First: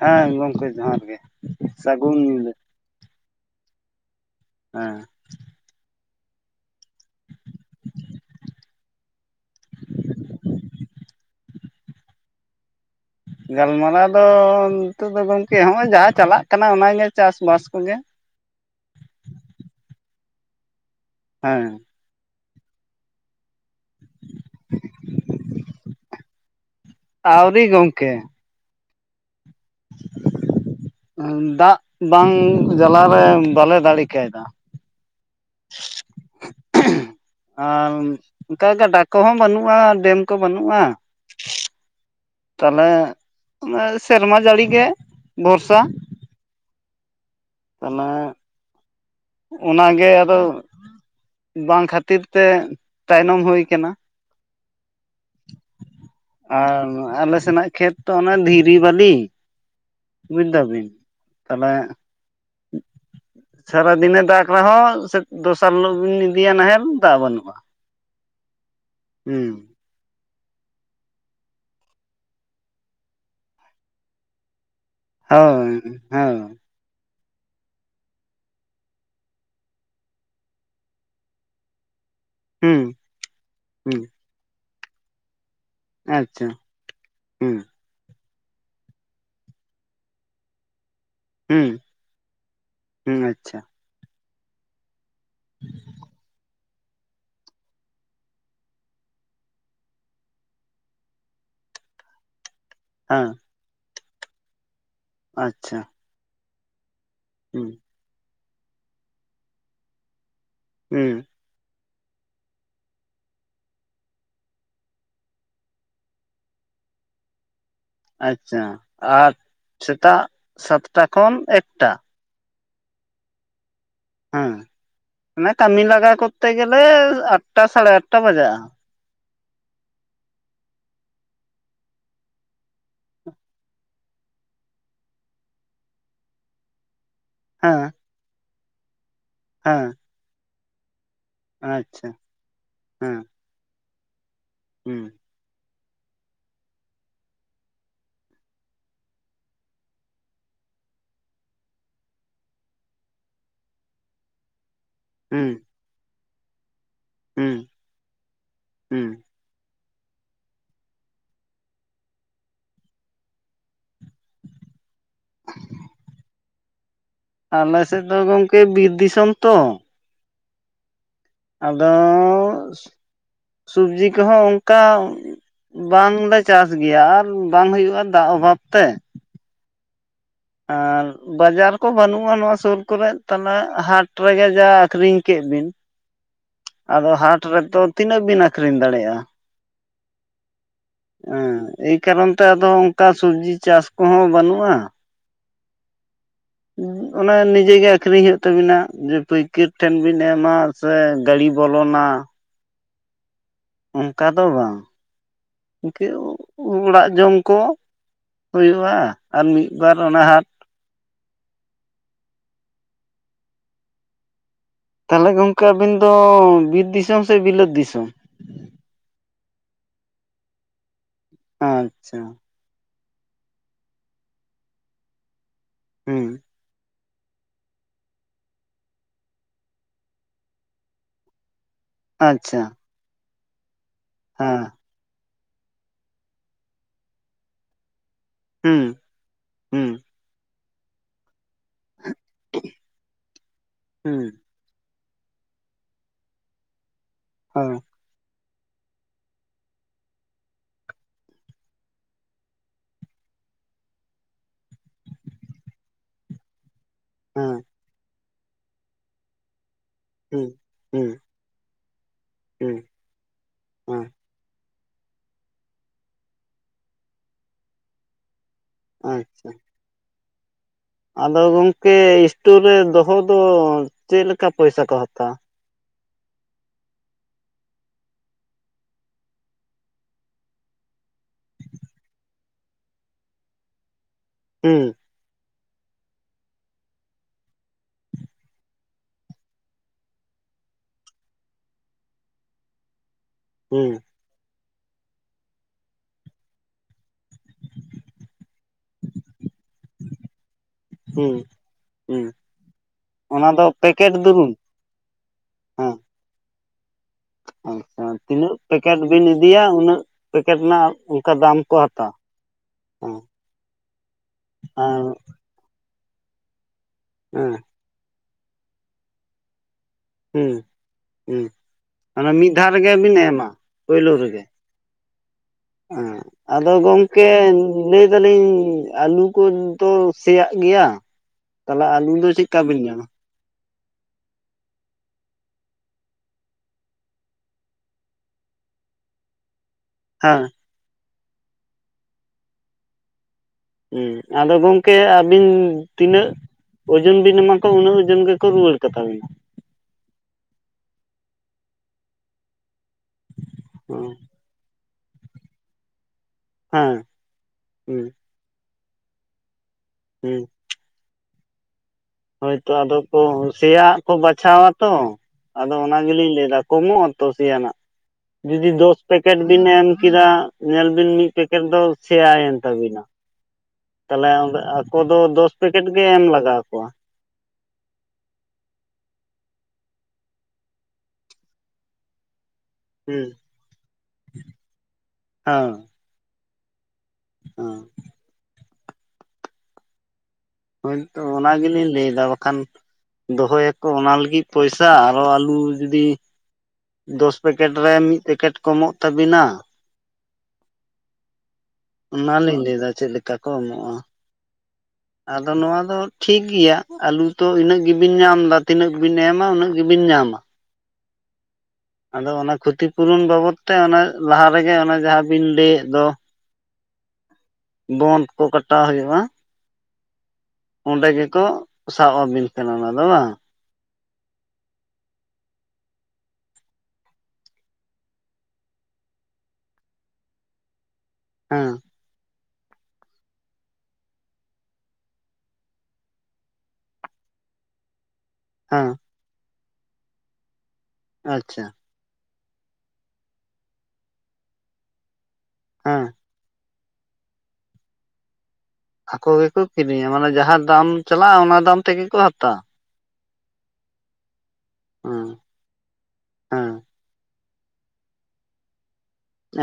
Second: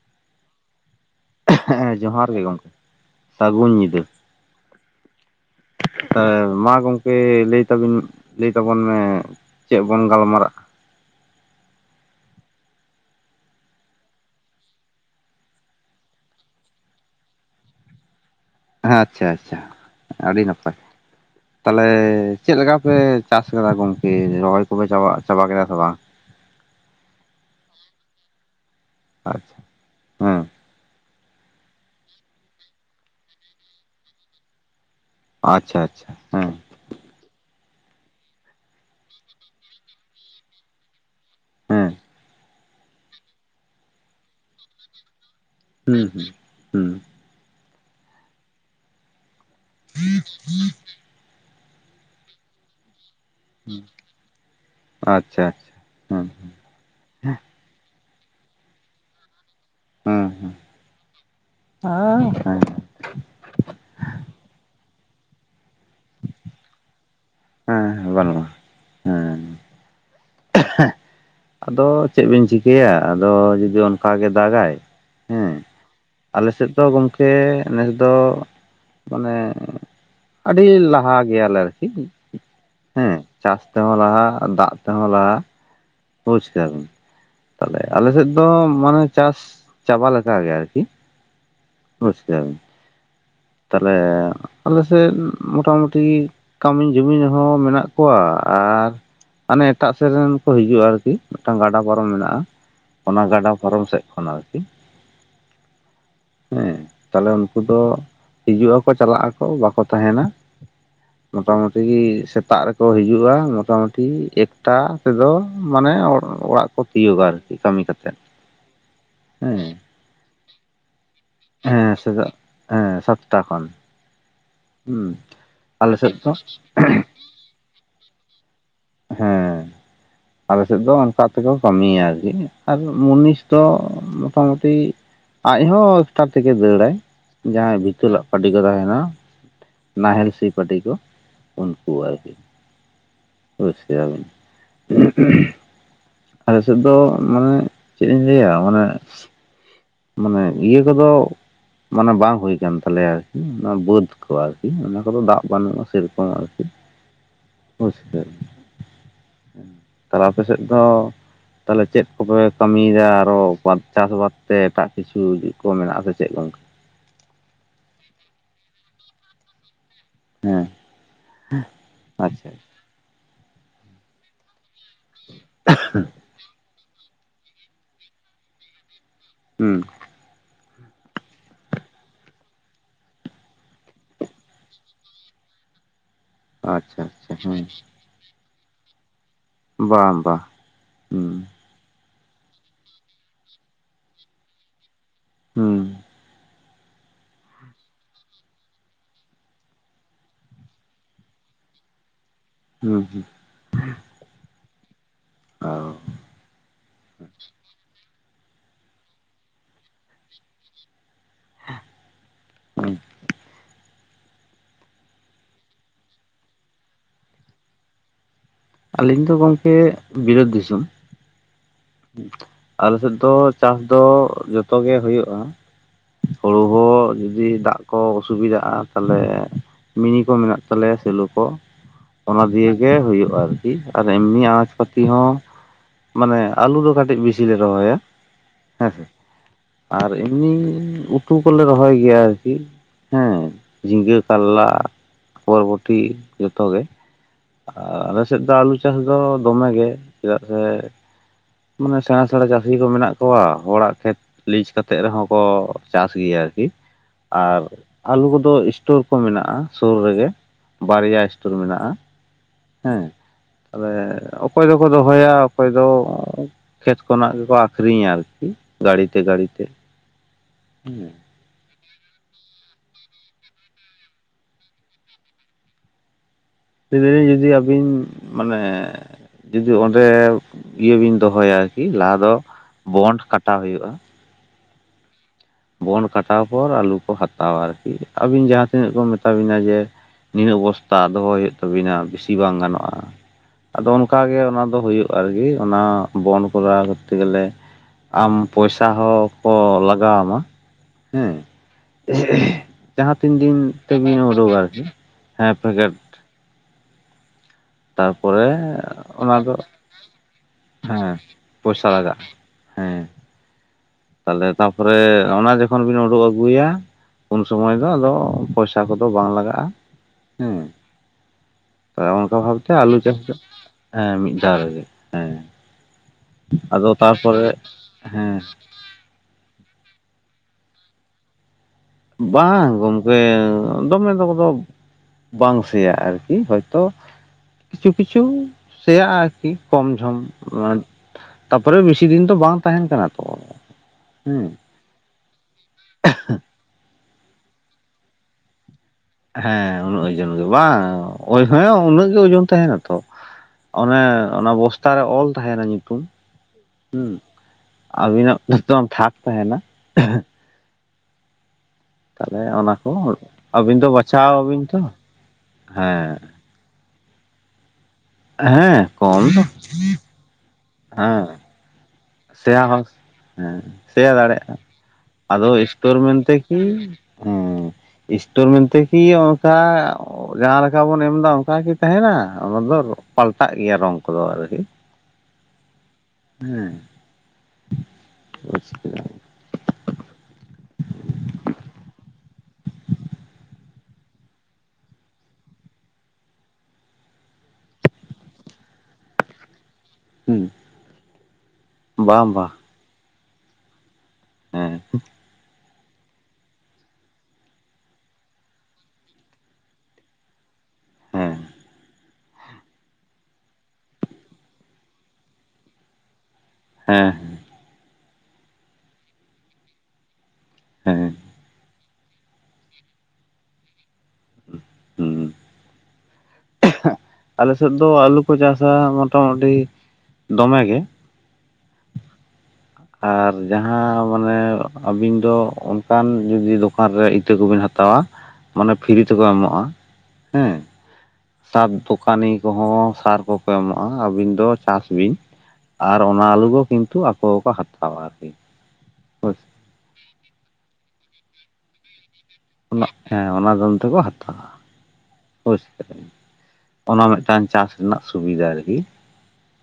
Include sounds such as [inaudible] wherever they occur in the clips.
ᱦᱮᱸ ᱜᱚᱝᱠᱮ ᱡᱚᱦᱟᱨ ᱜᱮ᱾ ᱦᱮᱸ ᱥᱟᱹᱜᱩᱱ ᱡᱚᱦᱟᱨ ᱜᱮ ᱧᱤᱫᱟᱹ ᱜᱚᱢᱠᱮ ᱥᱟᱹᱜᱩᱱ ᱧᱤᱫᱟᱹ᱾ ᱦᱮᱸ᱾ ᱢᱟ ᱜᱚᱢᱠᱮ ᱞᱟᱹᱭ ᱛᱟᱵᱤᱱ ᱞᱟᱹᱭ ᱛᱟᱵᱚᱱ ᱢᱮ ᱪᱮᱫ ᱵᱚᱱ ᱜᱟᱞᱢᱟᱨᱟᱜᱼᱟ? ᱜᱟᱞᱢᱟᱨᱟᱣ ᱫᱚ ᱱᱤᱛᱚᱜ ᱫᱚ ᱜᱚᱢᱠᱮ ᱦᱚᱸᱜᱼᱚᱭ ᱡᱟᱦᱟᱸ ᱪᱟᱞᱟᱜ ᱠᱟᱱᱟ ᱚᱱᱟᱜᱮ ᱪᱟᱥᱵᱟᱥ ᱠᱚᱜᱮ ᱟᱪᱪᱷᱟ ᱟᱪᱪᱷᱟ ᱟᱹᱰᱤ ᱱᱟᱯᱟᱭ ᱦᱮᱸ ᱛᱟᱦᱚᱞᱮ ᱪᱮᱫ ᱞᱮᱠᱟ ᱯᱮ ᱪᱟᱥ ᱟᱠᱟᱫᱟ ᱜᱚᱝᱠᱮ ᱨᱚᱦᱚᱭ ᱠᱚᱯᱮ ᱪᱟᱵᱟ ᱪᱟᱵᱟ ᱠᱮᱫᱟ ᱥᱮ ᱵᱟᱝ? ᱟᱹᱣᱨᱤ ᱜᱚᱢᱠᱮ ᱟᱪᱪᱷᱟ᱾ ᱦᱮᱸ ᱫᱟᱜ ᱵᱟᱝ ᱡᱟᱞᱟᱮ ᱵᱟᱞᱮ ᱫᱟᱲᱮ ᱠᱟᱭᱫᱟ᱾ ᱟᱪᱪᱷᱟ ᱟᱪᱪᱷᱟ ᱦᱮᱸ᱾ ᱟᱨ ᱚᱱᱠᱟ ᱜᱟᱰᱟ ᱠᱚᱦᱚᱸ ᱵᱟᱹᱱᱩᱜᱼᱟ ᱰᱮᱢ ᱠᱚ ᱵᱟᱹᱱᱩᱜᱼᱟ᱾ ᱦᱮᱸ ᱛᱟᱦᱚᱞᱮ ᱥᱮᱨᱢᱟ ᱡᱟᱹᱲᱤ ᱜᱮ ᱵᱷᱚᱨᱥᱟ ᱦᱩᱸ ᱦᱩᱸ ᱦᱩᱸ᱾ ᱛᱟᱞᱦᱮ ᱚᱱᱟᱜᱮ ᱟᱫᱚ ᱵᱟᱝ ᱠᱷᱟᱹᱛᱤᱨ ᱛᱮ ᱛᱟᱭᱱᱚᱢ ᱦᱩᱭ ᱠᱟᱱᱟ ᱟᱪᱪᱷᱟ ᱟᱪᱪᱷᱟ ᱦᱮᱸ ᱟᱨ ᱟᱞᱮ ᱥᱮᱱᱟᱜ ᱠᱷᱮᱛ ᱛᱚ ᱚᱱᱮ ᱫᱷᱤᱨᱤ ᱵᱟᱹᱞᱤ ᱦᱮᱸ ᱵᱩᱡᱽ ᱦᱮᱸ ᱫᱟ ᱵᱤᱱ ᱛᱟᱦᱚᱞᱮ ᱦᱮᱸ ᱥᱟᱨᱟᱫᱤᱱᱮ ᱫᱟᱜ ᱨᱮᱦᱚᱸ ᱥᱮ ᱫᱚᱥᱟᱨ ᱦᱤᱞᱳᱜ ᱵᱤᱱ ᱤᱫᱤᱭᱟ ᱱᱟᱦᱮᱞ ᱫᱟᱜ ᱵᱟᱹᱱᱩᱜᱼᱟ᱾ ᱦᱮᱸ ᱵᱟᱹᱱᱩᱜᱼᱟ ᱦᱮᱸ᱾ ᱦᱩᱸ ᱟᱫᱚ ᱪᱮᱫ ᱵᱮᱤᱱ ᱪᱤᱠᱟᱹᱭᱟ ᱟᱫᱚ ᱡᱩᱫᱤ ᱚᱱᱠᱟᱜ ᱜᱮ ᱫᱟᱜᱟᱭ ᱦᱮᱸ ᱦᱳᱭ ᱦᱳᱭ ᱟᱞᱮ ᱥᱮᱫ ᱫᱚ ᱜᱚᱢᱠᱮ ᱱᱮᱥ ᱫᱚ ᱢᱟᱱᱮ ᱟᱹᱰᱤ ᱞᱟᱦᱟ ᱜᱮᱭᱟᱞᱮ ᱟᱨᱠᱤ ᱦᱩᱸ ᱦᱮᱸ ᱪᱟᱥ ᱛᱮᱦᱚᱸ ᱦᱩᱸ ᱞᱟᱦᱟ ᱟᱨ ᱫᱟᱜ ᱛᱮᱦᱚᱸ ᱞᱟᱦᱟ ᱵᱩᱡᱽ ᱟᱪᱪᱷᱟ ᱠᱮᱟᱵᱤᱱ ᱦᱩᱸ ᱛᱟᱦᱞᱮ ᱟᱞᱮᱥᱮᱫ ᱫᱚ ᱢᱟᱱᱮ ᱪᱟᱥ ᱪᱟᱵᱟ ᱞᱮᱠᱟ ᱜᱮ ᱟᱨᱠᱤ ᱦᱩᱸ, ᱵᱩᱡᱽ ᱠᱮᱟᱵᱤᱱ, ᱦᱩᱸ ᱟᱪᱪᱷᱟ᱾ ᱛᱟᱦᱚᱞᱮ ᱟᱞᱮᱥᱮᱫ ᱢᱚᱴᱟᱢᱩᱴᱤ ᱠᱟᱹᱢᱤ ᱡᱩᱢᱤᱱ ᱦᱚᱸ ᱢᱮᱱᱟᱜ ᱠᱚᱣᱟ ᱟᱨ ᱢᱟᱱᱮ ᱮᱴᱟᱜ ᱥᱮᱫ ᱨᱮᱱ ᱠᱚ ᱦᱤᱡᱩᱜᱼᱟ ᱟᱨᱠᱤ ᱢᱤᱫᱴᱟᱝ ᱜᱟᱰᱟ ᱯᱟᱨᱚᱢ ᱢᱮᱱᱟᱜᱼᱟ᱾ ᱚᱱᱟ ᱦᱮᱸ ᱜᱟᱰᱟ ᱯᱷᱟᱨᱚᱢ ᱥᱮᱫ ᱠᱷᱚᱱ ᱟᱨᱠᱤ ᱟᱪᱪᱷᱟ᱾ ᱦᱮᱸ ᱛᱟᱦᱞᱮ ᱩᱱᱠᱩ ᱦᱩᱸ ᱫᱚ ᱦᱤᱡᱩᱜ ᱟᱠᱚ ᱪᱟᱞᱟᱜ ᱟᱠᱚ ᱵᱟᱠᱚ ᱛᱟᱦᱮᱱᱟ᱾ ᱦᱮᱸ᱾ ᱢᱚᱴᱟᱢᱩᱴᱤ ᱥᱮᱛᱟᱜ ᱨᱮᱠᱚ ᱦᱤᱡᱩᱜᱼᱟ ᱢᱚᱴᱟᱢᱩᱴᱤ ᱮᱠᱴᱟ ᱛᱮᱫᱚ ᱢᱟᱱᱮ ᱚᱲᱟᱜ ᱛᱤᱭᱩᱜᱟ ᱟᱨᱠᱤ ᱠᱟᱹᱢᱤ ᱠᱟᱛᱮ ᱟᱪᱪᱷᱟ ᱟᱨ ᱥᱮᱛᱟᱜ ᱥᱟᱛᱴᱟ ᱠᱷᱚᱱ ᱦᱮᱸ ᱮᱠᱴᱟ ᱥᱮᱛᱟᱜ ᱦᱮᱸ ᱥᱟᱛᱴᱟ ᱠᱷᱚᱱ ᱦᱮᱸ ᱦᱩᱸ ᱢᱟᱱᱮ ᱠᱟᱹᱢᱤ ᱟᱞᱮ ᱞᱟᱜᱟ ᱥᱮᱫ ᱫᱚ ᱠᱚᱨᱛᱮ ᱜᱮᱞᱮ ᱟᱴᱴᱟ ᱥᱟᱲᱮ ᱟᱴᱴᱟ ᱵᱟᱡᱟᱜᱼᱟ᱾ ᱦᱮᱸ [unintelligible] ᱟᱞᱮ ᱥᱮᱫ ᱫᱚ ᱚᱱᱠᱟ ᱛᱮᱠᱚ ᱠᱟᱹᱢᱤᱭᱟ ᱟᱨᱠᱤ, ᱟᱨ ᱢᱩᱱᱤᱥ ᱫᱚ ᱢᱚᱴᱟᱢᱩᱴᱤ ᱟᱡᱦᱚᱸ ᱮᱥᱠᱟᱨ ᱛᱮᱜᱮ ᱫᱟᱹᱲᱟᱭ ᱡᱟᱦᱟᱸᱭ ᱦᱮᱸ ᱵᱷᱤᱛᱟᱹ ᱞᱟᱜ ᱯᱟᱹᱴᱤ ᱠᱚ ᱛᱟᱦᱮᱱᱟ ᱾ ᱦᱮᱸ ᱾ ᱱᱟᱦᱮᱞ ᱥᱤ ᱯᱟᱴᱤ ᱠᱚ ᱾ ᱟᱪᱪᱷᱟ, ᱦᱮᱸ ᱾ ᱵᱩᱡ ᱠᱮᱜ-ᱟ ᱵᱤᱱ [unintelligible] ᱾ ᱟᱞᱮ ᱥᱮᱫ ᱫᱚ ᱢᱟᱱᱮ ᱪᱮᱫ ᱤᱧ ᱞᱟᱹᱭᱟ ᱢᱟᱱᱮ ᱢᱟᱱᱮ ᱤᱭᱟᱹ ᱠᱚᱫᱚ ᱢᱟᱱᱮ ᱵᱟᱝ ᱦᱩᱭ ᱠᱟᱱ ᱛᱟᱞᱮᱭᱟ ᱟᱨᱠᱤ ᱚᱱᱟ ᱵᱟᱹᱫᱽ ᱠᱚ ᱟᱨᱠᱤ ᱾ ᱠᱚᱫᱚ ᱫᱟᱜ ᱦᱩᱸ ᱵᱟᱹᱱᱩᱜᱼᱟ ᱥᱮ ᱨᱚᱠᱚᱢ ᱟᱨᱠᱤ ᱦᱩᱸ ᱵᱩᱡᱽ ᱠᱮᱫᱟ ᱵᱤᱱ ᱦᱩᱸ [unintelligible] ᱾ ᱛᱟᱦᱚᱞᱮ ᱟᱯᱮ ᱥᱮᱫ ᱫᱚ ᱛᱟᱦᱞᱮ ᱪᱮᱫ ᱠᱚᱯᱮ ᱠᱟᱹᱢᱤᱭ ᱮᱫᱟ ᱟᱨᱚ ᱪᱟᱥ ᱵᱟᱫ? ᱛᱮ ᱮᱴᱟᱜ ᱠᱤᱪᱷᱩ ᱪᱮᱫ ᱠᱚ ᱢᱮᱱᱟᱜ-ᱟ ᱥᱮ ᱪᱮᱫ ᱜᱚᱝᱠᱮ? ᱟᱞᱮ ᱥᱮᱫ ᱫᱚ ᱜᱚᱝᱠᱮ ᱵᱤᱨ ᱫᱤᱥᱚᱢ ᱛᱚ ᱾ ᱦᱮᱸ ᱾ ᱟᱫᱚ ᱥᱚᱵᱽᱡᱤ ᱠᱚᱦᱚᱸ ᱚᱱᱠᱟ ᱵᱟᱝᱞᱮ ᱪᱟᱥ ᱜᱮᱭᱟ, ᱟᱨ ᱵᱟᱝ ᱦᱩᱭᱩᱜᱼᱟ ᱫᱟᱜ ᱚᱵᱷᱟᱵ ᱛᱮ ᱾ ᱦᱩᱸ ᱾ ᱟᱨ ᱵᱟᱡᱟᱨ ᱠᱚ ᱵᱟᱹᱱᱩᱜᱼᱟ, ᱱᱚᱣᱟ ᱥᱩᱨ ᱠᱚᱨᱮ ᱛᱟᱦᱚᱞᱮ ᱦᱟᱴ ᱨᱮᱜᱮ ᱡᱟ ᱟᱠᱷᱨᱤᱧ ᱠᱮᱫ ᱵᱤᱱ ᱾ ᱟᱪᱪᱷᱟ ᱟᱫᱚ ᱟᱪᱪᱷᱟ ᱦᱟᱴ ᱦᱮᱸ ᱨᱮᱛᱚ ᱛᱤᱱᱟᱹᱜ ᱵᱤᱱ ᱟᱠᱷᱨᱤᱧ ᱫᱟᱲᱮᱜᱼᱟ? ᱵᱟᱝ ᱵᱟᱝ ᱦᱩᱸ ᱮᱸ ᱾ ᱮᱭ ᱠᱟᱨᱚᱱ ᱛᱮ ᱟᱫᱚ ᱚᱱᱠᱟ ᱥᱚᱵᱽᱡᱤ ᱪᱟᱥ ᱠᱚᱦᱚᱸ ᱵᱟᱱᱩᱜᱼᱟ ᱾ ᱦᱩᱸ ᱾ ᱚᱱᱮ ᱱᱤᱡᱮ ᱜᱮ ᱟᱠᱷᱨᱤᱧ ᱦᱩᱭᱩᱜ ᱛᱟᱵᱤᱱᱟ ᱡᱮ ᱯᱟᱹᱭᱠᱟᱹᱨ ᱴᱷᱮᱱ ᱵᱤᱱ ᱮᱢᱟ ᱥᱮ ᱜᱟᱹᱲᱤ ᱵᱚᱞᱚᱱᱟ ᱾ ᱦᱩᱸ ᱦᱩᱸ ᱾ ᱚᱱᱠᱟ ᱫᱚ ᱵᱟᱝ ᱚ ᱤᱱᱠᱟᱹ ᱚᱲᱟᱜ ᱡᱚᱢ ᱠᱚ ᱾ ᱦᱩᱭᱩᱜᱼᱟ, ᱟᱨ ᱢᱤᱫ ᱵᱟᱨ ᱚᱱᱟ ᱦᱟᱴ [unintelligible] ᱚ ᱾ ᱛᱟᱦᱚᱞᱮ ᱜᱚᱝᱠᱮ ᱟᱵᱤᱱ ᱫᱚ ᱵᱤᱨ ᱫᱤᱥᱚᱢ ᱥᱮ ᱵᱤᱞᱟᱹᱛ ᱫᱤᱥᱚᱢ? ᱟᱞᱤᱧ ᱫᱚ ᱜᱚᱝᱠᱮ ᱵᱤᱞᱟᱹᱛ ᱫᱤᱥᱚᱢ ᱟᱪᱪᱷᱟ ᱾ ᱟᱞᱮ ᱥᱮᱫ ᱫᱚ ᱪᱟᱥ ᱫᱚ ᱡᱚᱛᱚ ᱜᱮ ᱦᱳᱭᱳᱜᱼᱟ ᱦᱩᱸ ᱾ ᱦᱳᱲᱳ ᱦᱚᱸ ᱡᱩᱫᱤ ᱫᱟᱜ ᱠᱚ ᱚᱥᱩᱵᱤᱫᱟᱜᱼᱟ ᱛᱟᱦᱚᱞᱮ ᱢᱤᱱᱤ ᱠᱚ ᱢᱮᱱᱟᱜ ᱛᱟᱞᱮᱭᱟ ᱥᱮᱞᱚ ᱠᱚ, ᱚᱱᱟ ᱟᱪᱪᱷᱟ ᱫᱤᱭᱮ ᱜᱮ ᱦᱩᱭᱩᱜᱼᱟ ᱟᱨᱠᱤ, ᱟᱨ ᱮᱢᱱᱤ ᱦᱮᱸ ᱟᱸᱡᱽ ᱯᱟᱛ ᱛᱤ ᱦᱚᱸ ᱢᱟᱱᱮ ᱟᱹᱞᱩ ᱫᱚ ᱠᱟᱹᱴᱤᱡ ᱵᱤᱥᱤ ᱞᱮ ᱨᱚᱦᱚᱭᱟ ᱾ ᱦᱩᱸ ᱾ ᱟᱨ ᱮᱢᱱᱤ ᱩᱛᱩ ᱠᱚᱞᱮ ᱨᱚᱦᱚ ᱦᱚᱭ ᱜᱮᱭᱟ ᱟᱨᱠᱤ ᱦᱮᱸ ᱡᱷᱤᱸᱜᱟᱹ, ᱦᱩᱸ ᱠᱟᱞᱞᱟ, ᱵᱚᱨᱵᱚᱴᱤ ᱡᱷᱚᱛᱚ ᱜᱮ ᱦᱮᱸ ᱾ ᱟᱨ ᱟᱞᱮ ᱟᱞᱮ ᱥᱮᱫ ᱫᱚ ᱟᱹᱞᱩ ᱪᱟᱥ ᱫᱚ ᱫᱚᱢᱮ ᱜᱮ ᱪᱮᱫᱟᱜ ᱥᱮ ᱢᱟᱱᱮ ᱥᱮᱬᱟ ᱥᱮᱬᱟ ᱪᱟᱹᱥᱤ ᱠᱚ ᱢᱮᱱᱟᱜ ᱠᱚᱣᱟ ᱦᱚᱲᱟᱜ ᱠᱷᱮᱛ ᱞᱤᱡ ᱠᱟᱛᱮᱜ ᱨᱮᱦᱚᱸ ᱠᱚ ᱪᱟᱥ ᱜᱮᱭᱟ ᱟᱨᱠᱤ ᱾ ᱦᱮᱸ ᱟᱨ ᱟᱞᱩ ᱠᱚᱫᱚ ᱮᱥᱴᱳᱨ ᱠᱚ ᱢᱮᱱᱟᱜᱼᱟ ᱥᱩᱨ ᱨᱮᱜᱮ, ᱦᱩᱸ ᱦᱩᱸ ᱵᱟᱨᱭᱟ ᱮᱥᱴᱳᱨ ᱢᱮᱱᱟᱜᱼᱟ ᱾ ᱦᱩᱸ ᱦᱮᱸ, ᱛᱟᱦᱚᱞᱮ ᱦᱮᱸ ᱚᱠᱚᱭ ᱫᱚᱠᱚ ᱫᱚᱦᱚᱭᱟ ᱚᱠᱚᱭ ᱫᱚ ᱠᱷᱮᱛ ᱠᱷᱚᱱᱟᱜ ᱜᱮᱠᱚ ᱟᱠᱷᱨᱤᱧᱟ ᱟᱨᱠᱤ ᱜᱟᱹᱲᱤ ᱛᱮ ᱜᱟᱹᱲᱤ ᱟᱪᱪᱷᱟ ᱛᱮ ᱦᱮᱸ ᱾ ᱟᱫᱚ ᱜᱚᱝᱠᱮ ᱥᱴᱳᱨ ᱨᱮ ᱫᱚᱦᱚ ᱫᱚ ᱪᱮᱫ ᱞᱮᱠᱟ ᱯᱚᱭᱥᱟ ᱠᱚ ᱦᱟᱛᱟᱣᱟ ᱾ ᱞᱮ ᱫᱟᱞᱤᱧ ᱡᱩᱫᱤ ᱟᱹᱵᱤᱱ ᱢᱟᱱᱮ ᱼᱼ ᱡᱩᱫᱤ ᱚᱸᱰᱮ ᱤᱭᱟᱹ ᱵᱤᱱ ᱫᱚᱦᱚᱭᱟ ᱠᱤ ᱞᱟᱦᱟ ᱫᱚ ᱵᱚᱱᱰ ᱠᱟᱴᱟᱣ ᱦᱩᱭᱩᱜᱼᱟ ᱾ ᱦᱩᱸ ᱾ ᱵᱳᱱᱰ ᱠᱟᱴᱟᱣ ᱯᱚᱨ ᱟᱞᱩ ᱠᱚ ᱦᱟᱛᱟᱣᱟ ᱟᱨᱠᱤ ᱟᱹᱵᱤᱱ ᱡᱟᱦᱟᱸ ᱛᱤᱱᱟᱹᱜ ᱠᱚ ᱢᱮᱛᱟᱣ ᱵᱤᱱᱟ ᱡᱮ ᱱᱤᱱᱟᱹᱜ ᱚᱵᱚᱥᱛᱟ ᱫᱚᱦᱚᱭ ᱦᱩᱭᱩᱜ ᱛᱟᱵᱤᱱᱟ ᱵᱤᱥᱤ ᱵᱟᱝ ᱜᱟᱱᱚᱜᱼᱟ ᱟᱫᱚ ᱦᱩᱸ ᱚᱱᱠᱟ ᱜᱮ ᱚᱱᱟ ᱫᱚ ᱦᱩᱭᱩᱜᱼᱟ ᱟᱨᱠᱤ ᱚᱱᱟ ᱵᱳᱱᱰ ᱠᱚᱨᱟᱣ ᱠᱟᱛᱮ ᱜᱮᱞᱮ ᱟᱢ ᱯᱚᱭᱥᱟ ᱦᱚ ᱠᱚ ᱞᱟᱜᱟᱣᱟᱢᱟ᱾ ᱦᱩᱸ ᱦᱮᱸ ᱦᱩᱸ ᱡᱟᱦᱟᱸ ᱢᱟᱦᱟᱸ ᱛᱤᱱ ᱚᱱᱟ ᱫᱤᱱ ᱫᱚ ᱯᱮᱠᱮᱴ ᱛᱮᱵᱤᱱ ᱫᱩᱨᱩᱢ ᱩᱰᱩᱠᱟ ᱟᱨᱠᱤ ᱦᱮᱸ [inaudible] ᱟᱪᱪᱷᱟ ᱛᱤᱱᱟᱹᱜ ᱛᱟᱨᱯᱚᱨᱮ ᱯᱮᱠᱮᱴ ᱵᱤᱱ ᱚᱱᱟ ᱫᱚ ᱤᱫᱤᱭᱟ ᱩᱱᱟᱹᱜ ᱯᱮᱠᱮᱴ ᱨᱮᱱᱟᱜ ᱦᱮᱸ ᱚᱱᱠᱟ ᱫᱟᱢ ᱠᱚ ᱯᱚᱭᱥᱟ ᱦᱟᱛᱟᱣᱟ᱾ ᱞᱟᱜᱟᱜᱼᱟ ᱦᱮᱸ ᱚᱸ ᱾ ᱛᱟᱦᱚᱞᱮ ᱛᱟᱯᱚᱨᱮ ᱚᱱᱟ ᱡᱚᱠᱷᱚᱱ ᱵᱤᱱ ᱩᱰᱩᱠ ᱟᱹᱜᱩᱭᱟ ᱩᱱ ᱦᱮᱸ ᱥᱚᱢᱚᱭ ᱫᱚ ᱟᱫᱚ ᱯᱚᱭᱥᱟ ᱠᱚᱫᱚ ᱵᱟᱝ ᱞᱟᱜᱟᱜᱼᱟ᱾ ᱦᱩᱸ ᱦᱮᱸ ᱦᱩᱸ ᱛᱟᱦᱮ ᱚᱱᱟ ᱚᱱᱠᱟ ᱢᱤᱫ ᱫᱷᱟᱣ ᱵᱷᱟᱵᱽᱛᱮ ᱨᱮᱜᱮ ᱟᱞᱩ ᱵᱤᱱ ᱪᱟᱥ ᱫᱚ ᱮᱢᱟ ᱯᱳᱭᱞᱳ ᱟᱸ ᱢᱤᱫ ᱫᱷᱟᱣ ᱨᱮᱜᱮ᱾ ᱦᱮᱸ ᱾ ᱦᱮᱸ ᱟᱫᱚ ᱜᱚᱝᱠᱮ ᱞᱟᱹᱭ ᱦᱮᱸ ᱫᱟᱹᱞᱤᱧ ᱟᱹᱞᱩ ᱠᱩᱫᱽ ᱫᱚ ᱥᱮᱸᱭᱟᱜ ᱜᱮᱭᱟ᱾ ᱛᱟᱦᱚᱞᱮ ᱟᱹᱞᱩ ᱫᱚ ᱪᱮᱫᱠᱟ ᱵᱟᱝ ᱵᱤᱱ ᱧᱟᱢᱟ ᱜᱚᱝᱠᱮ ᱫᱚᱢᱮ ᱫᱚᱠᱚ ᱫᱚ ᱵᱟᱝ ᱥᱮᱭᱟᱜ ᱟᱨᱠᱤ ᱦᱳᱭ ᱛᱚ ᱠᱤᱪᱷᱩ ᱠᱤᱪᱷᱩ ᱥᱮᱭᱟᱜᱼᱟ᱾ ᱠᱤ ᱠᱚᱢ ᱡᱷᱚᱢ ᱦᱮᱸ ᱛᱟᱯᱚᱨᱮ ᱵᱤᱥᱤ ᱫᱤᱱ ᱫᱚ ᱵᱟᱝ ᱛᱟᱦᱮᱱ ᱠᱟᱱᱟ ᱛᱚ᱾ ᱦᱩᱸ ᱦᱮᱸ ᱟᱫᱚ ᱜᱚᱝᱠᱮ ᱟᱵᱤᱱ ᱛᱤᱱᱟᱹᱜ ᱚ ᱡᱚᱱ ᱵᱤᱱ ᱮᱢᱟᱠᱚᱣᱟ ᱩᱱᱟᱹᱜ ᱚᱡᱚᱱ ᱜᱮᱠᱚ ᱨᱩᱣᱟᱹᱲ ᱠᱟᱛᱟᱵᱤᱱᱟ᱾ ᱦᱮᱸ ᱩᱱᱟᱹᱜ ᱚᱡᱚᱱ ᱜᱮ ᱵᱟᱝ ᱳᱭ ᱦᱳᱭ ᱩᱱᱟᱹᱜ ᱜᱮ ᱟᱡᱚᱱ ᱛᱟᱦᱮᱱᱟ ᱛᱚ᱾ ᱚᱱᱮ ᱚᱱᱟ ᱵᱚᱥᱛᱟ ᱨᱮ ᱚᱞ ᱛᱟᱦᱮᱱᱟ ᱧᱩᱛᱩᱢ᱾ ᱦᱮᱸ ᱦᱩᱸ ᱦᱮᱸ ᱟᱵᱤᱱᱟᱜ ᱩᱫᱷᱟᱢ ᱴᱷᱟᱠ ᱛᱟᱦᱮᱱᱟ᱾ ᱦᱮᱸ ᱛᱟᱦᱚᱞᱮ ᱦᱳᱭ ᱛᱚ ᱚᱱᱟ ᱟᱫᱚ ᱠᱚ ᱟᱹᱵᱤᱱ ᱫᱚ ᱥᱮᱭᱟᱣᱟᱜ ᱠᱚ ᱵᱟᱪᱷᱟᱣ ᱵᱟᱪᱷᱟᱣᱟ ᱟᱹᱵᱤᱱ ᱛᱚ ᱚᱱᱟ ᱦᱮᱸ ᱜᱮᱞᱤᱧ ᱞᱟᱹᱭ ᱫᱟ᱾ ᱠᱚᱢᱚᱜᱼᱟ ᱛᱚ ᱥᱮᱭᱟᱱᱟᱜ ᱡᱩᱫᱤ ᱦᱮᱸ ᱫᱚᱥ ᱠᱚᱢ ᱯᱮᱠᱮᱴ ᱫᱚ ᱵᱤᱱ ᱮᱢ ᱠᱮᱫᱟ ᱧᱮᱞ ᱵᱤᱱ ᱢᱤᱫ ᱦᱮᱸ ᱯᱮᱠᱮᱴ ᱫᱚ ᱥᱮᱭᱟᱭᱮᱱ ᱥᱮᱭᱟ ᱦᱚᱸ ᱛᱟᱵᱤᱱᱟ᱾ ᱦᱮᱸ ᱥᱮᱭᱟ ᱛᱟᱦᱚᱞᱮ ᱫᱟᱲᱮᱭᱟᱜᱼᱟ ᱟᱠᱚ ᱫᱚ ᱫᱚᱥ ᱟᱫᱚ ᱯᱮᱠᱮᱴ ᱥᱴᱳᱨ ᱜᱮ ᱮᱢ ᱞᱟᱜᱟᱣ ᱟᱠᱚᱣᱟ᱾ ᱤᱥᱴᱳᱨ ᱢᱮᱱᱛᱮ ᱠᱤ ᱚᱝᱠᱟ ᱡᱟᱦᱟᱸ ᱞᱮᱠᱟ ᱵᱚᱱ ᱮᱢᱫᱟ ᱚᱱᱠᱟ ᱜᱮ ᱛᱟᱦᱮᱱᱟ ᱚᱱᱟ ᱫᱚ ᱦᱮᱸ ᱯᱟᱞᱴᱟᱜ ᱜᱮᱭᱟ ᱨᱚᱝ ᱠᱚᱫᱚ ᱟᱨᱠᱤ ᱟᱶ ᱾ ᱦᱮᱸ ᱾ ᱦᱟᱸ ᱾ ᱠᱮᱫᱟᱢ ᱦᱳᱭ ᱛᱚ ᱚᱱᱟ ᱜᱮᱞᱤᱧ ᱞᱟᱹᱭᱫᱟ ᱵᱟᱠᱷᱟᱱ ᱫᱚᱦᱚᱭᱟᱠᱚ ᱚᱱᱟ ᱞᱟᱹᱜᱤᱫ ᱯᱚᱭᱥᱟ ᱟᱨᱚ ᱟᱞᱩ ᱡᱩᱫᱤ ᱫᱚᱥ ᱯᱮᱠᱮᱴ ᱨᱮ ᱢᱤᱫ ᱯᱮᱠᱮᱴ ᱠᱚᱢᱚᱜ ᱛᱟᱵᱤᱱᱟ᱾ ᱦᱩᱸ ᱾ ᱚᱱᱟᱞᱤᱧ ᱞᱟᱹᱭᱫᱟ ᱪᱮᱫ ᱞᱮᱠᱟ ᱠᱚ ᱮᱢᱚᱜᱼᱟ ᱦᱮᱸ ᱟᱫᱚ ᱱᱚᱣᱟ ᱫᱚ ᱴᱷᱤᱠ ᱜᱮᱭᱟ ᱟᱹᱞᱩ ᱛᱚ ᱤᱱᱟᱹᱜ ᱜᱮᱵᱤᱱ ᱧᱟᱢ ᱫᱟ ᱛᱤᱱᱟᱹᱜ ᱜᱮᱵᱤᱱ ᱮᱢᱟ ᱩᱱᱟᱹᱜ ᱜᱮᱵᱤᱱ ᱧᱟᱢᱟ᱾ ᱦᱮᱸ, ᱟᱫᱚ ᱚᱱᱟ ᱠᱷᱩᱛᱤ ᱯᱩᱨᱩᱱ ᱵᱟᱵᱚᱛ ᱛᱮ ᱚᱱᱟ ᱞᱟᱦᱟ ᱨᱮᱜᱮ ᱚᱱᱟ ᱡᱟᱦᱟᱸ ᱵᱤᱱ ᱞᱟᱹᱭᱮᱫ ᱫᱚ ᱦᱮᱸ, ᱵᱚᱱᱰ ᱠᱚ ᱠᱟᱴᱟᱣ ᱦᱩᱭᱩᱜ-ᱟ᱾ ᱚᱸᱰᱮ ᱦᱮᱸ ᱜᱮᱠᱚ ᱥᱟᱵ ᱟᱹᱵᱤᱱ ᱠᱟᱱᱟ ᱚᱱᱟ ᱫᱚ ᱵᱟᱝ? ᱦᱩᱸ [unintelligible] ᱟᱞᱮ ᱥᱮᱫ ᱫᱚ ᱟᱹᱞᱩ ᱠᱚ ᱪᱟᱥᱟ ᱢᱚᱴᱟ-ᱢᱩᱴᱤ ᱫᱚᱢᱮ ᱜᱮ᱾ ᱦᱮᱸ ᱟᱨ ᱡᱟᱦᱟᱸ ᱢᱟᱱᱮ ᱟᱹᱵᱤᱱ ᱫᱚ ᱚᱱᱠᱟᱱ ᱡᱩᱫᱤ ᱫᱚᱠᱟᱱ ᱨᱮ ᱤᱛᱟᱹ ᱠᱚᱵᱤᱱ ᱦᱟ ᱛᱟᱣᱟ ᱢᱟᱱᱮ ᱦᱮᱸ ᱯᱷᱤᱨᱤ ᱛᱮᱠᱚ ᱮᱢᱚᱜ-ᱟ ᱦᱮ᱾ᱸ ᱟᱪᱪᱷᱟ ᱥᱟᱵᱽ ᱫᱚᱠᱟᱱᱤ ᱠᱚᱦᱚᱸ ᱥᱟᱨ ᱠᱚᱠᱚ ᱮᱢᱚᱜᱼᱟ ᱟᱹᱵᱤᱱ ᱫᱚ ᱪᱟᱥ ᱵᱤᱱ᱾ ᱟᱨ ᱦᱮᱸ ᱚᱱᱟ ᱟᱞᱩ ᱫᱚ ᱠᱤᱱᱛᱩ ᱟᱠᱚ ᱜᱮᱠᱚ ᱦᱟᱛᱟᱣᱟ ᱟᱨᱠᱤ᱾ ᱟᱠᱚ ᱜᱮᱠᱚ ᱠᱤᱨᱤᱧᱟ ᱢᱟᱱᱮ ᱡᱟᱦᱟᱸ ᱫᱟᱢ ᱪᱟᱞᱟᱜ-ᱟ ᱚᱱᱟ ᱫᱟᱢ ᱛᱮᱜᱮ ᱠᱚ ᱦᱟᱛᱟᱣᱟ᱾ [inaudible] ᱮ ᱚᱱᱟ ᱫᱟᱢ ᱛᱮᱠᱚ ᱦᱟᱛᱟᱣᱟ᱾ ᱦᱮᱸ ᱦᱩᱥ ᱠᱟᱫᱟᱹᱧ ᱦᱮᱸ ᱚᱱᱟ ᱢᱤᱫᱴᱟᱝ ᱪᱟᱥ ᱨᱮᱱᱟᱜ ᱥᱩᱵᱤᱫᱷᱟ ᱟᱨᱠᱤ᱾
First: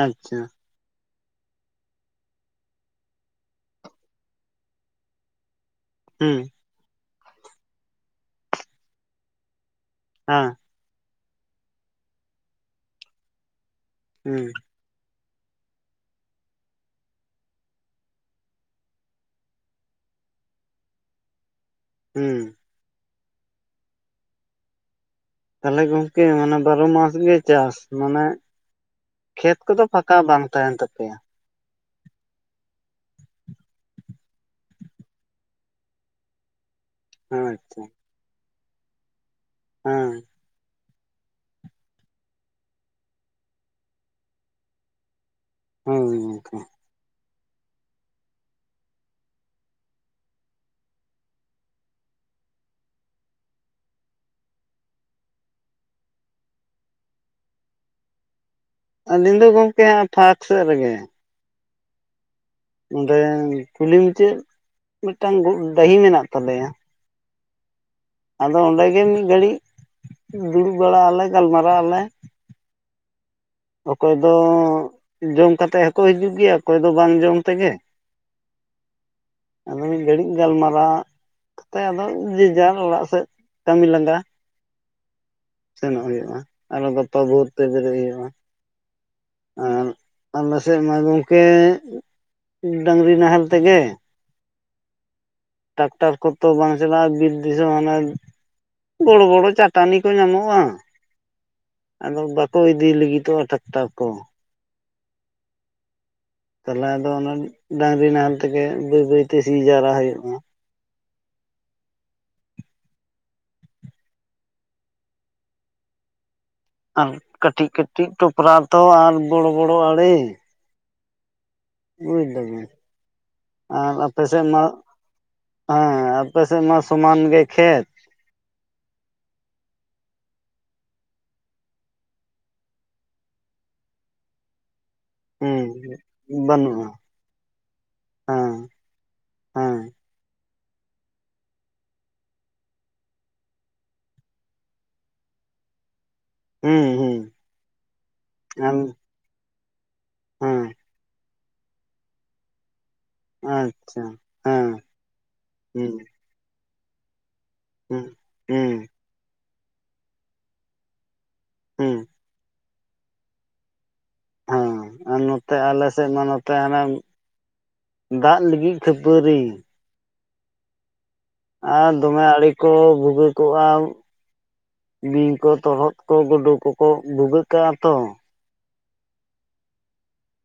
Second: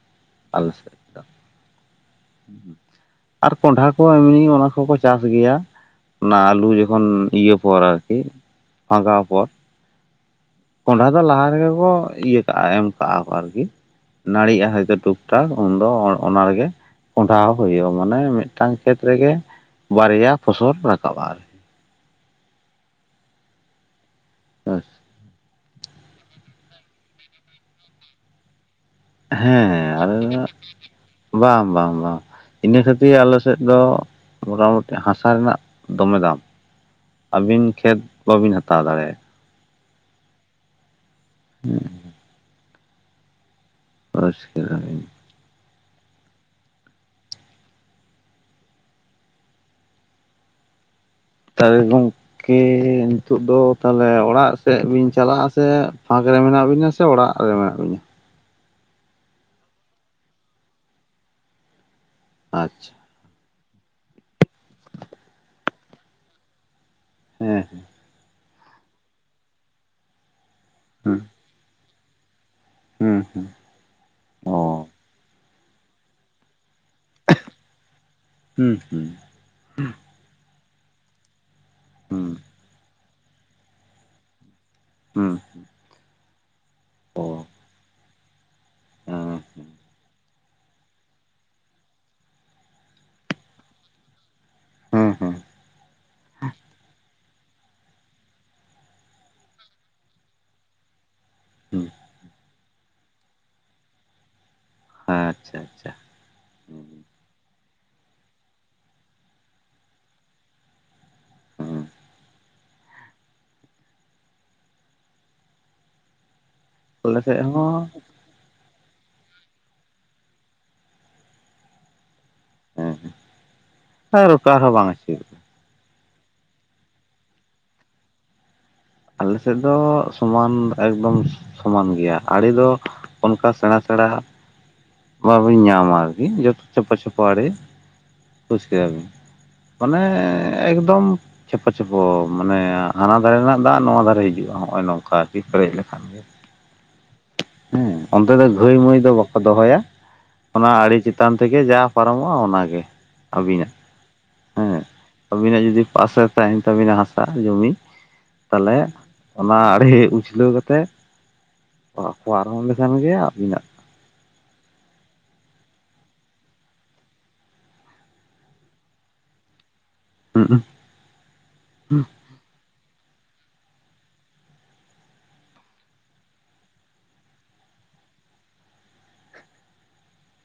ᱟᱪᱪᱷᱟ ᱟᱞᱮ ᱥᱮᱫ ᱫᱚ ᱟᱨ ᱠᱚᱸᱰᱦᱟ ᱠᱚ ᱮᱢᱱᱤ ᱚᱱᱟ ᱠᱚᱠᱚ ᱪᱟᱥ ᱜᱮᱭᱟ᱾ ᱦᱩᱸ ᱚᱱᱟ ᱟᱞᱩ ᱡᱚᱠᱷᱚᱱ ᱤᱭᱟᱹ ᱯᱚᱨ ᱟᱨᱠᱤ ᱯᱷᱟᱜᱟᱣ ᱯᱚᱨ ᱦᱮᱸ ᱠᱚᱸᱰᱦᱟ ᱫᱚ ᱞᱟᱦᱟ ᱨᱮᱜᱮ ᱠᱚ ᱤᱭᱟᱹ ᱠᱟᱜ-ᱟ ᱮᱢ ᱠᱟᱜ-ᱟ ᱠᱚ ᱟᱨᱠᱤ ᱦᱩᱸ ᱱᱟᱹᱲᱤᱜ-ᱟ ᱦᱚᱭᱛᱚ ᱴᱩᱠ ᱴᱟᱠ ᱩᱱᱫᱚ ᱚᱱ ᱚᱱᱟ ᱨᱮᱜᱮ ᱠᱚᱸᱰᱦᱟ ᱦᱩᱭᱩᱜ-ᱟ ᱢᱟᱱᱮ ᱢᱤᱫᱴᱟᱝ ᱠᱷᱮᱛ ᱨᱮᱜᱮ ᱵᱟᱨᱭᱟ ᱯᱷᱚᱥᱚᱞ ᱨᱟᱠᱟᱵ-ᱟ ᱟᱨ ᱦᱩᱸ [inaudible] ᱛᱟᱦᱚᱞᱮ ᱜᱚᱝᱠᱮ ᱢᱟᱱᱮ ᱵᱟᱨᱚ ᱢᱟᱥ ᱜᱮ ᱪᱟᱥ ᱢᱟᱱᱮ ᱠᱷᱮᱛ ᱦᱮᱸ ᱠᱚᱫᱚ ᱟᱞᱮ ᱯᱷᱟᱠᱟ ᱵᱟᱝ ᱛᱟᱦᱮᱱ ᱛᱟᱯᱮᱭᱟ? ᱵᱟᱝ ᱵᱟᱝ ᱵᱟᱝ᱾ ᱤᱱᱟᱹ ᱠᱷᱟᱹᱛᱤᱨ ᱟᱞᱮ ᱥᱮᱫ ᱫᱚ ᱢᱚᱴ-ᱢᱩᱴᱤ ᱦᱟᱥᱟ ᱨᱮᱱᱟᱜ ᱫᱚᱢᱮ ᱫᱟᱢ᱾ ᱟᱹᱵᱤᱱ ᱟᱪᱪᱷᱟ ᱠᱷᱮᱛ ᱵᱟᱹᱵᱤᱱ ᱦᱟᱛᱟᱣ ᱫᱟᱲᱮᱭᱟᱜ-ᱟ᱾ ᱦᱮᱸ ᱦᱩᱸ [inaudible] ᱦᱮᱸᱻ ᱜᱚᱝᱠᱮ [inaudible] ᱠᱮ ᱱᱤᱛᱳᱜ ᱫᱚ ᱛᱟᱦᱚᱞᱮ ᱚᱲᱟᱜ ᱥᱮᱫ ᱵᱤᱱ ᱪᱟᱞᱟᱜ-ᱟ ᱥᱮ ᱯᱷᱟᱸᱠ ᱨᱮ ᱢᱮᱱᱟᱜ ᱵᱤᱱᱟ ᱥᱮ ᱚᱲᱟᱜ ᱨᱮ ᱢᱮᱱᱟᱜ ᱵᱤᱱᱟ? ᱟᱹᱞᱤᱧ ᱫᱚ ᱜᱚᱝᱠᱮ ᱦᱟᱸᱜ ᱴᱷᱟᱠ ᱥᱮᱫ ᱨᱮᱜᱮ᱾ ᱟᱪ ᱚᱸᱰᱮ ᱠᱩᱞᱦᱤ ᱢᱩᱪᱟᱹᱫ ᱢᱤᱫᱴᱟᱝ ᱰᱟᱹᱦᱤ ᱢᱮᱱᱟᱜ ᱛᱟᱞᱮᱭᱟ᱾ ᱦᱮᱸ ᱦᱮᱸ ᱟᱫᱚ ᱚᱸᱰᱮ ᱜᱮ ᱢᱤᱫ ᱜᱷᱟᱹᱲᱤᱡ ᱫᱩᱲᱩᱵ ᱵᱟᱲᱟᱜ ᱟᱞᱮ ᱜᱟᱞ ᱢᱟᱨᱟᱜ ᱟᱞᱮ᱾ ᱦᱩᱸ ᱦᱩᱸ ᱚᱠᱚᱭ ᱫᱚ ᱡᱚᱢ ᱠᱟᱛᱮᱫ ᱦᱚᱸᱠᱚ ᱦᱤᱡᱩᱜ ᱜᱮᱭᱟ ᱚᱠᱚᱭ ᱫᱚ ᱵᱟᱝ ᱡᱚᱢ ᱛᱮᱜᱮ ᱦᱩᱸ ᱦᱩᱸ ᱟᱫᱚ ᱢᱤᱫ ᱜᱷᱟᱹᱲᱤᱡ ᱜᱟᱞ ᱢᱟᱨᱟᱜ ᱠᱟᱛᱮ ᱟᱫᱚ ᱦᱩᱸ ᱡᱮ ᱡᱟᱨ ᱚᱲᱟᱜ ᱥᱮᱫ ᱠᱟᱹᱢᱤ ᱞᱟᱸᱜᱟ ᱦᱩᱸ ᱦᱩᱸ ᱥᱮᱱᱚᱜ ᱦᱩᱭᱩᱜ-ᱟ ᱟᱨᱚ ᱜᱚᱛᱚ ᱵᱷᱚᱨ ᱛᱮ ᱵᱮᱨᱮᱫ ᱦᱩᱭᱩᱜ-ᱟ᱾ ᱦᱮᱸ ᱟᱨ ᱟᱞᱮ ᱥᱮᱫ ᱢᱟ ᱜᱚᱝᱠᱮ ᱰᱟᱝᱨᱤ ᱱᱟᱦᱮᱞ ᱛᱮᱜᱮ ᱦᱩᱸ ᱦᱩᱸ ᱴᱟᱠᱴᱟᱨ ᱠᱚᱛᱚ ᱵᱟᱝ ᱪᱟᱞᱟᱜ-ᱟ ᱵᱤᱫ ᱫᱤᱥᱚᱢ ᱟᱱᱮᱪ ᱵᱚᱲᱚ ᱵᱚᱲᱚ ᱪᱟᱴᱟᱱᱤ ᱠᱚ ᱧᱟᱢᱚᱜ-ᱟ᱾ ᱦᱮᱸ ᱟᱫᱚ ᱵᱟᱠᱚ ᱤᱫᱤ ᱞᱟᱹᱜᱤᱫᱚᱜ-ᱟ ᱴᱟᱠᱴᱟᱨ ᱠᱚ᱾ ᱦᱮᱸ ᱟᱪᱪᱷᱟ ᱟᱪᱪᱷᱟ ᱛᱟᱦᱚᱞᱮ ᱟᱫᱚ ᱚᱱᱟ ᱰᱟᱝᱨᱤ ᱱᱟᱦᱮᱞ ᱛᱮᱜᱮ ᱵᱟᱹᱭ ᱵᱟᱹᱭ ᱛᱮ ᱥᱤ ᱡᱟᱣᱨᱟ ᱦᱩᱭᱩᱜ-ᱟ᱾ ᱦᱮᱸ ᱟᱨ ᱟᱞᱮ ᱥᱮᱫ ᱠᱟᱹᱴᱤᱡ ᱦᱚᱸ ᱠᱟᱹᱴᱤᱡ ᱴᱚᱯᱨᱟ ᱛᱚ ᱟᱨ ᱵᱚᱲᱚ ᱵᱚᱲᱚ ᱟᱹᱲᱮ ᱵᱩᱡᱽ ᱫᱟᱹᱵᱤᱱ ᱦᱮᱸ ᱟᱨ ᱟᱯᱮ ᱥᱮᱫ ᱨᱚᱴᱟᱨ ᱢᱟ ᱦᱚᱸ ᱵᱟᱝ ᱟᱹᱪᱩᱨ ᱦᱮᱸ ᱟᱯᱮ ᱥᱮᱫ ᱢᱟ ᱥᱚᱢᱟᱱ ᱜᱮ ᱠᱷᱮᱛ᱾ ᱟᱞᱮ ᱥᱮᱫ ᱫᱚ ᱥᱚᱢᱟᱱ ᱮᱠᱫᱚᱢ ᱥᱚᱢᱟᱱ ᱜᱮᱭᱟ ᱟᱲᱮ ᱫᱚ ᱚᱱᱠᱟ ᱥᱮᱬᱟ ᱥᱮᱬᱟ ᱦᱩᱸ ᱵᱟᱵᱤᱱ ᱧᱟᱢᱟ ᱟᱨᱠᱤ ᱡᱚᱛᱚ ᱵᱟᱹᱱᱩᱜᱼᱟ ᱪᱚᱯᱟ ᱪᱚᱯᱚ ᱟᱲᱮ᱾ ᱦᱮᱸ ᱵᱩᱡ ᱠᱮᱫᱟᱵᱤᱱ ᱦᱮᱸ ᱢᱟᱱᱮ ᱮᱠᱫᱚᱢ ᱪᱷᱮᱯᱚ ᱪᱷᱮᱯᱚ ᱢᱟᱱᱮ ᱦᱟᱱᱟ ᱫᱷᱟᱨᱮ ᱨᱮᱱᱟᱜ ᱫᱟᱜ ᱱᱚᱣᱟ ᱫᱷᱟᱨᱮ ᱦᱤᱡᱩᱜᱼᱟ ᱱᱚᱜᱼᱚᱭ ᱱᱚᱝᱠᱟ ᱟᱨᱠᱤ ᱯᱮᱨᱮᱡ ᱞᱮᱠᱷᱟᱱ ᱜᱮ ᱾ ᱦᱩᱸ ᱦᱩᱸ ᱦᱮᱸ ᱚᱱᱛᱮ ᱫᱚ ᱜᱟᱹᱭ ᱟᱢ ᱢᱟᱹᱭ ᱫᱚ ᱵᱟᱠᱚ ᱫᱚᱦᱚᱭᱟ ᱦᱮᱸ ᱚᱱᱟ ᱟᱹᱰᱤ ᱪᱟ ᱪᱮᱛᱟᱱ ᱛᱮᱜᱮ ᱡᱟ ᱯᱟᱨᱚᱢᱚᱜᱼᱟ ᱚᱱᱟᱜᱮ ᱾ ᱟᱪᱪᱷᱟ ᱦᱮᱸ ᱟᱵᱤᱱᱟᱜ ᱡᱩᱫᱤ ᱦᱩᱸ ᱯᱟᱥᱮ ᱛᱟᱦᱮᱱ ᱛᱟᱵᱤᱱᱟ ᱦᱟᱥᱟ ᱡᱩᱚᱢᱤ, ᱦᱩᱸ ᱦᱩᱸ ᱛᱟᱦᱞᱮ ᱚᱱᱟ ᱟᱲᱮ ᱩᱪᱷᱞᱟᱹᱣ ᱠᱟᱛᱮᱫ ᱦᱩᱸ ᱯᱟᱨᱦᱚᱢ ᱞᱮᱠᱷᱟᱱ ᱜᱮ ᱟᱹᱵᱤᱱᱟᱜ ᱾ ᱦᱮᱸ ᱟᱨ ᱱᱚᱛᱮ ᱟᱞᱮᱥᱮᱫ ᱢᱟ ᱱᱚᱛᱮ ᱦᱟᱱᱮ ᱫᱟᱜ ᱞᱟᱹᱜᱤᱫ ᱠᱷᱟᱹᱯᱟᱹᱨᱤ᱾ ᱦᱩ ᱟᱨ ᱫᱚᱢᱮ ᱟᱲᱮ ᱠᱚ ᱵᱷᱩᱜᱤ ᱠᱚᱜᱼᱟ ᱾ ᱵᱤᱧ ᱠᱚ ᱛᱚᱨᱚᱫ ᱠᱚ ᱜᱩᱰᱩ ᱠᱚᱠᱚ ᱵᱷᱩᱜᱟᱹᱜ ᱠᱟᱜᱼᱟ ᱛᱚ ᱾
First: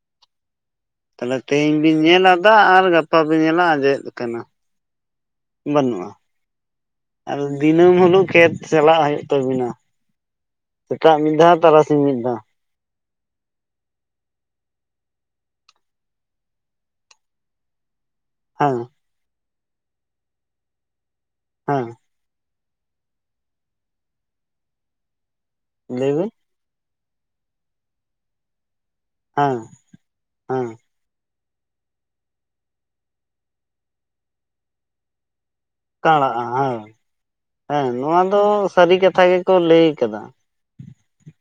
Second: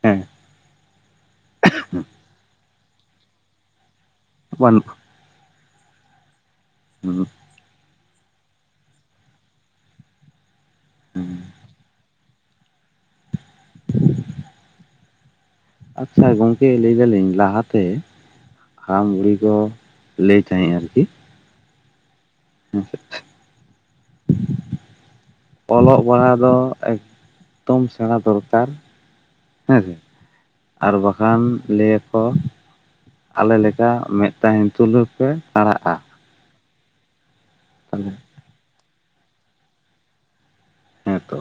ᱦᱮᱸ ᱛᱟᱦᱚᱞᱮ ᱵᱤᱱ ᱧᱮᱞ ᱫᱟᱜ ᱟᱨ ᱜᱟᱯᱟ ᱵᱤᱱ ᱧᱮᱞᱟ ᱟᱸᱡᱮᱫ ᱟᱠᱟᱱᱟ ᱾ [unintelligible] ᱵᱟᱹᱱᱩᱜᱼᱟ ᱾ ᱦᱩᱸ ᱟ ᱫᱤᱱᱟᱹᱢ ᱦᱤᱞᱳᱜ ᱠᱷᱮᱛ ᱪᱟᱞᱟᱜ ᱦᱩᱭᱩᱜ ᱛᱟᱵᱤᱱᱟ ᱾ ᱥᱮᱛᱟᱜ ᱢᱤᱫ ᱫᱷᱟᱣ ᱛᱟᱨᱟᱥᱤᱧ ᱢᱤᱫ ᱫᱷᱟᱣ ᱾ [unintelligible] ᱟᱪᱪᱷᱟ ᱜᱚᱝᱠᱮ ᱞᱟᱹᱭ ᱫᱟᱹᱞᱤᱧ ᱞᱟᱦᱟᱛᱮ ᱦᱮᱸ ᱦᱟᱲᱟᱢ ᱵᱩᱲᱦᱤ ᱠᱚ ᱞᱟᱹᱭ ᱛᱟᱦᱮᱸᱮᱫ ᱟᱨᱠᱤ ᱦᱮᱸ ᱚᱞᱚᱜ ᱞᱟᱹᱭ ᱵᱤᱱ ᱯᱟᱲᱦᱟᱜ ᱫᱚ ᱮᱠᱫᱚᱢ ᱥᱮᱬᱟ ᱫᱚᱨᱠᱟᱨ ᱦᱮᱸ ᱦᱮᱸᱥᱮ ᱦᱮᱸ ᱟᱨ ᱵᱟᱝᱠᱷᱟᱱ ᱜᱟᱱ ᱞᱟᱹᱭᱟᱠᱚ ᱟᱞᱮ ᱞᱮᱠᱟ ᱢᱮᱫ ᱛᱟᱦᱮᱱ ᱛᱩᱞᱟᱹᱣ ᱯᱮ ᱠᱟᱲᱟᱜᱼᱟ ᱾ ᱦᱮᱸ ᱦᱮᱸ ᱛᱟᱦᱚᱞᱮ ᱱᱚᱣᱟ ᱫᱚ ᱥᱟᱹᱨᱤ ᱠᱟᱛᱷᱟ ᱜᱮᱠᱚ ᱞᱟᱹᱭ ᱟᱠᱟᱫᱟ ᱾ ᱦᱮᱸᱛᱚ ᱾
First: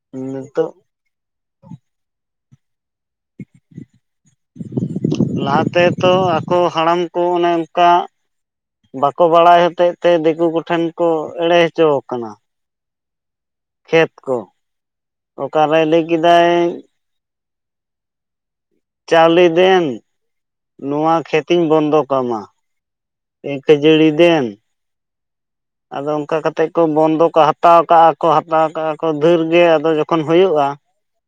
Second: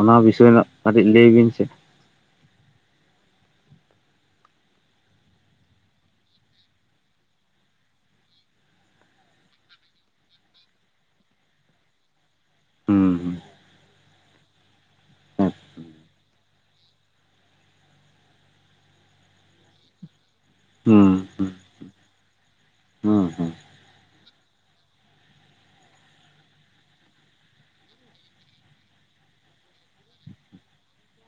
ᱚᱱᱟ ᱵᱤᱥᱚᱭ ᱨᱮᱱᱟᱜ ᱱᱤᱛᱚᱜ ᱠᱟᱹᱴᱤᱡ ᱞᱟᱹᱭ ᱵᱤᱱ ᱥᱮ? ᱞᱟᱦᱟᱛᱮ ᱛᱚ ᱟᱠᱚ ᱦᱟᱲᱟᱢ ᱠᱚ ᱚᱱᱮ ᱚᱝᱠᱟ ᱵᱟᱠᱚ ᱵᱟᱲᱟᱭ ᱦᱚᱛᱮᱡ ᱛᱮ ᱫᱤᱠᱩ ᱠᱚᱴᱷᱮᱱ ᱠᱚ ᱮᱲᱮ ᱦᱚᱪᱚ ᱠᱟᱱᱟ ᱾ ᱦᱩᱸ ᱦᱩᱸ᱾ ᱠᱷᱮᱛ ᱠᱚ ᱦᱮᱸ ᱚᱠᱟᱨᱮ ᱞᱟᱹᱭ ᱠᱮᱫᱟᱭ ᱪᱟᱣᱞᱮ ᱫᱮᱱ ᱱᱚᱣᱟ ᱦᱩᱸ ᱠᱷᱮᱛ ᱦᱩᱸ ᱛᱤᱧ ᱵᱚᱱᱫᱚ ᱠᱟᱢᱟ ᱦᱩᱸ ᱦᱩᱸ ᱠᱷᱟᱹᱡᱟᱹᱲᱤ ᱫᱮᱱ ᱟᱫᱚ ᱚᱱᱠᱟ ᱠᱟ ᱠᱟᱛᱮᱫ ᱠᱚ ᱵᱚᱱᱫᱚ ᱠᱟ ᱦᱟᱛᱟᱣ ᱠᱟᱜᱼᱟ ᱠᱚ ᱦᱟᱛᱟᱣ ᱠᱚ ᱫᱷᱮᱨ ᱜᱮ ᱟᱫᱚ ᱡᱚᱠᱷᱚᱱ ᱦᱚᱭᱳᱜ-ᱟ,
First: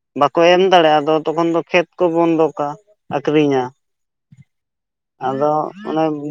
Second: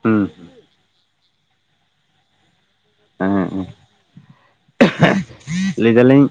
ᱦᱩᱸ ᱵᱟᱠᱚ ᱮᱢ ᱫᱟᱲᱮᱭᱟᱜᱼᱟ ᱟᱫᱚ ᱛᱚᱠᱷᱚᱱ ᱫᱚ ᱠᱷᱮᱛ ᱠᱚ ᱵᱚᱱᱫᱼᱟ ᱦᱩᱸ ᱟᱠᱷᱨᱤᱧᱼᱟ ᱦᱮᱸ ᱾ ᱟᱫᱚ ᱞᱟᱹᱭ ᱚᱱᱮ ᱫᱟᱞᱤᱧ